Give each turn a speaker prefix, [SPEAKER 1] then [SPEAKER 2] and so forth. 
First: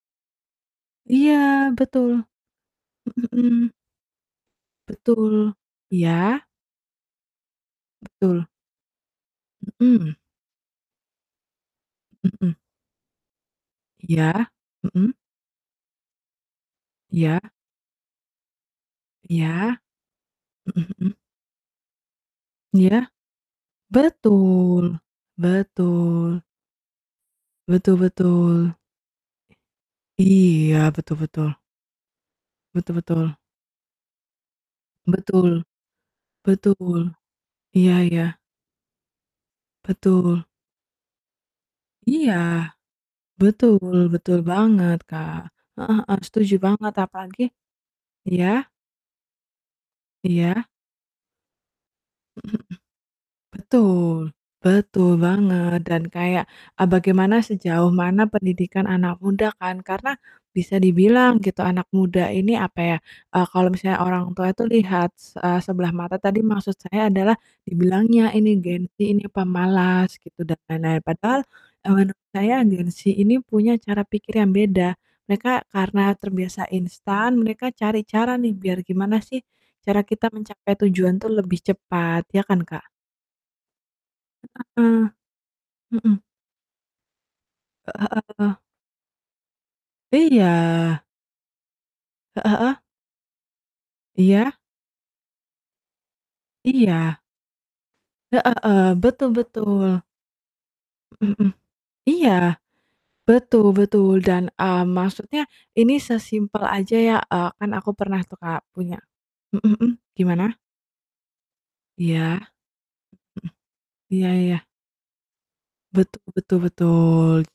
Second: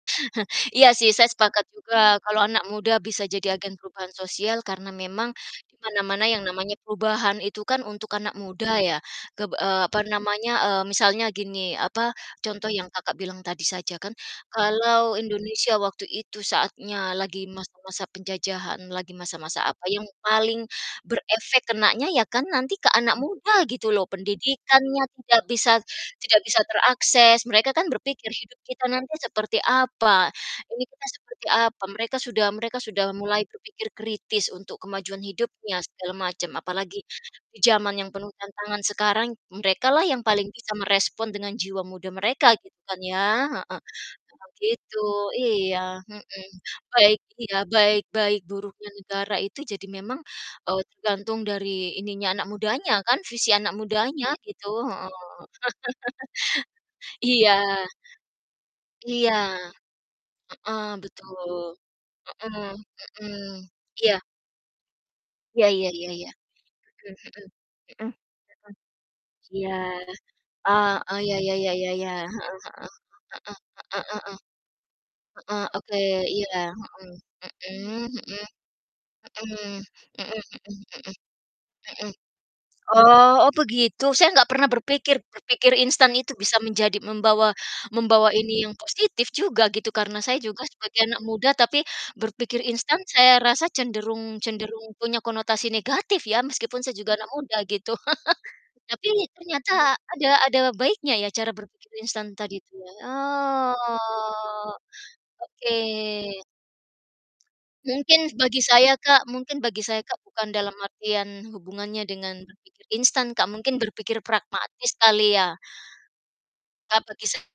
[SPEAKER 1] Iya sih, saya
[SPEAKER 2] Iya,
[SPEAKER 1] sepakat
[SPEAKER 2] betul.
[SPEAKER 1] juga kalau anak muda bisa
[SPEAKER 2] Mhm
[SPEAKER 1] jadi
[SPEAKER 2] mhm.
[SPEAKER 1] agen perubahan sosial karena memang
[SPEAKER 2] Betul.
[SPEAKER 1] di mana-mana yang
[SPEAKER 2] Iya.
[SPEAKER 1] namanya perubahan itu kan untuk anak
[SPEAKER 2] Betul.
[SPEAKER 1] muda ya, keb eee, apa
[SPEAKER 2] Mhm.
[SPEAKER 1] namanya, eee, misalnya gini, apa,
[SPEAKER 2] Mhm.
[SPEAKER 1] contoh yang Kakak bilang tadi saja kan.
[SPEAKER 2] Iya, mhm.
[SPEAKER 1] Kalau Indonesia waktu itu saatnya
[SPEAKER 2] Iya.
[SPEAKER 1] lagi masa-masa penjajahan, lagi masa-masa
[SPEAKER 2] Iya,
[SPEAKER 1] apa yang paling
[SPEAKER 2] mhm mhm.
[SPEAKER 1] berefek kenanya ya kan nanti ke
[SPEAKER 2] Iya?
[SPEAKER 1] anak muda gitu loh.
[SPEAKER 2] Betul,
[SPEAKER 1] Pendidikannya tidak bisa tidak
[SPEAKER 2] betul.
[SPEAKER 1] bisa terakses. Mereka kan
[SPEAKER 2] Betul
[SPEAKER 1] berpikir, hidup
[SPEAKER 2] betul.
[SPEAKER 1] kita nanti seperti apa? Ini
[SPEAKER 2] Iya,
[SPEAKER 1] kita
[SPEAKER 2] betul
[SPEAKER 1] seperti
[SPEAKER 2] betul.
[SPEAKER 1] apa? Mereka sudah mereka
[SPEAKER 2] Betul
[SPEAKER 1] sudah
[SPEAKER 2] betul.
[SPEAKER 1] mulai berpikir kritis untuk kemajuan
[SPEAKER 2] Betul.
[SPEAKER 1] hidupnya, segala macam, apalagi
[SPEAKER 2] Betul.
[SPEAKER 1] di
[SPEAKER 2] Iya
[SPEAKER 1] zaman yang penuh
[SPEAKER 2] iya.
[SPEAKER 1] tantangan sekarang, mereka lah yang
[SPEAKER 2] Betul.
[SPEAKER 1] paling bisa merespon dengan jiwa muda
[SPEAKER 2] Iya.
[SPEAKER 1] mereka gitu kan ya. Heeh,
[SPEAKER 2] betul, betul
[SPEAKER 1] emang
[SPEAKER 2] banget,
[SPEAKER 1] gitu.
[SPEAKER 2] Kak.
[SPEAKER 1] Iya.
[SPEAKER 2] Heeh heeh,
[SPEAKER 1] Mhm.
[SPEAKER 2] setuju banget
[SPEAKER 1] Baik
[SPEAKER 2] apalagi
[SPEAKER 1] iya. Baik baik
[SPEAKER 2] iya?
[SPEAKER 1] buruknya negara itu jadi memang,
[SPEAKER 2] Iya.
[SPEAKER 1] eee, tergantung dari ininya, anak
[SPEAKER 2] Mhm mhm.
[SPEAKER 1] mudanya kan, visi anak
[SPEAKER 2] Betul.
[SPEAKER 1] mudanya gitu,
[SPEAKER 2] Betul
[SPEAKER 1] heeh.
[SPEAKER 2] banget dan kayak, eee, bagaimana,
[SPEAKER 1] Iya.
[SPEAKER 2] sejauh mana pendidikan anak
[SPEAKER 1] Iya.
[SPEAKER 2] muda kan, karena bisa
[SPEAKER 1] Heeh.
[SPEAKER 2] dibilang
[SPEAKER 1] Betul,
[SPEAKER 2] gitu anak muda ini
[SPEAKER 1] mhm,
[SPEAKER 2] apa ya,
[SPEAKER 1] mhm,
[SPEAKER 2] eee, kalau misalnya
[SPEAKER 1] iya.
[SPEAKER 2] orang tua itu lihat se eee,
[SPEAKER 1] Iya iya
[SPEAKER 2] sebelah
[SPEAKER 1] iya
[SPEAKER 2] mata
[SPEAKER 1] iya.
[SPEAKER 2] tadi maksud saya
[SPEAKER 1] Mhm
[SPEAKER 2] adalah
[SPEAKER 1] mhm. Mhm, mhm.
[SPEAKER 2] dibilangnya ini Gen Z, ini
[SPEAKER 1] Iya.
[SPEAKER 2] pemalas gitu, dan lain-lain.
[SPEAKER 1] Heeh, iya
[SPEAKER 2] Padahal,
[SPEAKER 1] iya iya iya
[SPEAKER 2] eee,
[SPEAKER 1] iya.
[SPEAKER 2] menurut saya, Gen Z ini punya cara
[SPEAKER 1] Heeh
[SPEAKER 2] pikir
[SPEAKER 1] heeh
[SPEAKER 2] yang beda.
[SPEAKER 1] heeh
[SPEAKER 2] Mereka
[SPEAKER 1] heeh heeh. Heeh, oke,
[SPEAKER 2] karena
[SPEAKER 1] iya.
[SPEAKER 2] terbiasa
[SPEAKER 1] Mhm.
[SPEAKER 2] instan, mereka cari
[SPEAKER 1] Mhm
[SPEAKER 2] cara
[SPEAKER 1] mhm,
[SPEAKER 2] nih, biar gimana sih
[SPEAKER 1] mhm,
[SPEAKER 2] cara kita
[SPEAKER 1] mhm mhm
[SPEAKER 2] mencapai
[SPEAKER 1] -mhm,
[SPEAKER 2] tujuan tuh lebih
[SPEAKER 1] mhm.
[SPEAKER 2] cepat. Ya kan, Kak?
[SPEAKER 1] Oh oh, begitu. Saya gak pernah
[SPEAKER 2] Heeh.
[SPEAKER 1] berpikir berpikir instan
[SPEAKER 2] Mhm.
[SPEAKER 1] itu bisa menjadi membawa
[SPEAKER 2] Heeh
[SPEAKER 1] membawa
[SPEAKER 2] heeh.
[SPEAKER 1] ini yang positif juga, gitu, karena saya juga sebagai
[SPEAKER 2] Iya.
[SPEAKER 1] anak muda tapi
[SPEAKER 2] Heeh
[SPEAKER 1] berpikir
[SPEAKER 2] heeh.
[SPEAKER 1] instan saya rasa cenderung
[SPEAKER 2] Iya.
[SPEAKER 1] cenderung punya konotasi negatif ya. Meskipun saya juga
[SPEAKER 2] Iya.
[SPEAKER 1] anak muda gitu,
[SPEAKER 2] Heeh heeh.
[SPEAKER 1] tapi
[SPEAKER 2] Betul
[SPEAKER 1] ternyata
[SPEAKER 2] betul.
[SPEAKER 1] ada ada baiknya ya
[SPEAKER 2] Mhm mhm.
[SPEAKER 1] cara berpikir
[SPEAKER 2] Iya.
[SPEAKER 1] instan tadi itu ya?
[SPEAKER 2] Betul betul, dan,
[SPEAKER 1] Oh,
[SPEAKER 2] mmm, maksudnya,
[SPEAKER 1] oke.
[SPEAKER 2] ini sesimpel aja ya, eee, kan aku pernah
[SPEAKER 1] Mungkin
[SPEAKER 2] tuh,
[SPEAKER 1] bagi
[SPEAKER 2] Kak,
[SPEAKER 1] saya,
[SPEAKER 2] punya
[SPEAKER 1] Kak mungkin
[SPEAKER 2] mhm
[SPEAKER 1] bagi
[SPEAKER 2] mhm,
[SPEAKER 1] saya, Kak,
[SPEAKER 2] gimana?
[SPEAKER 1] bukan dalam artian hubungannya
[SPEAKER 2] Iya?
[SPEAKER 1] dengan berpikir instan, Kak. Mungkin
[SPEAKER 2] Mhm.
[SPEAKER 1] berpikir
[SPEAKER 2] Iya iya.
[SPEAKER 1] pragmatis kali, ya?
[SPEAKER 2] Betul betul
[SPEAKER 1] Nah, bagi sa
[SPEAKER 2] betul.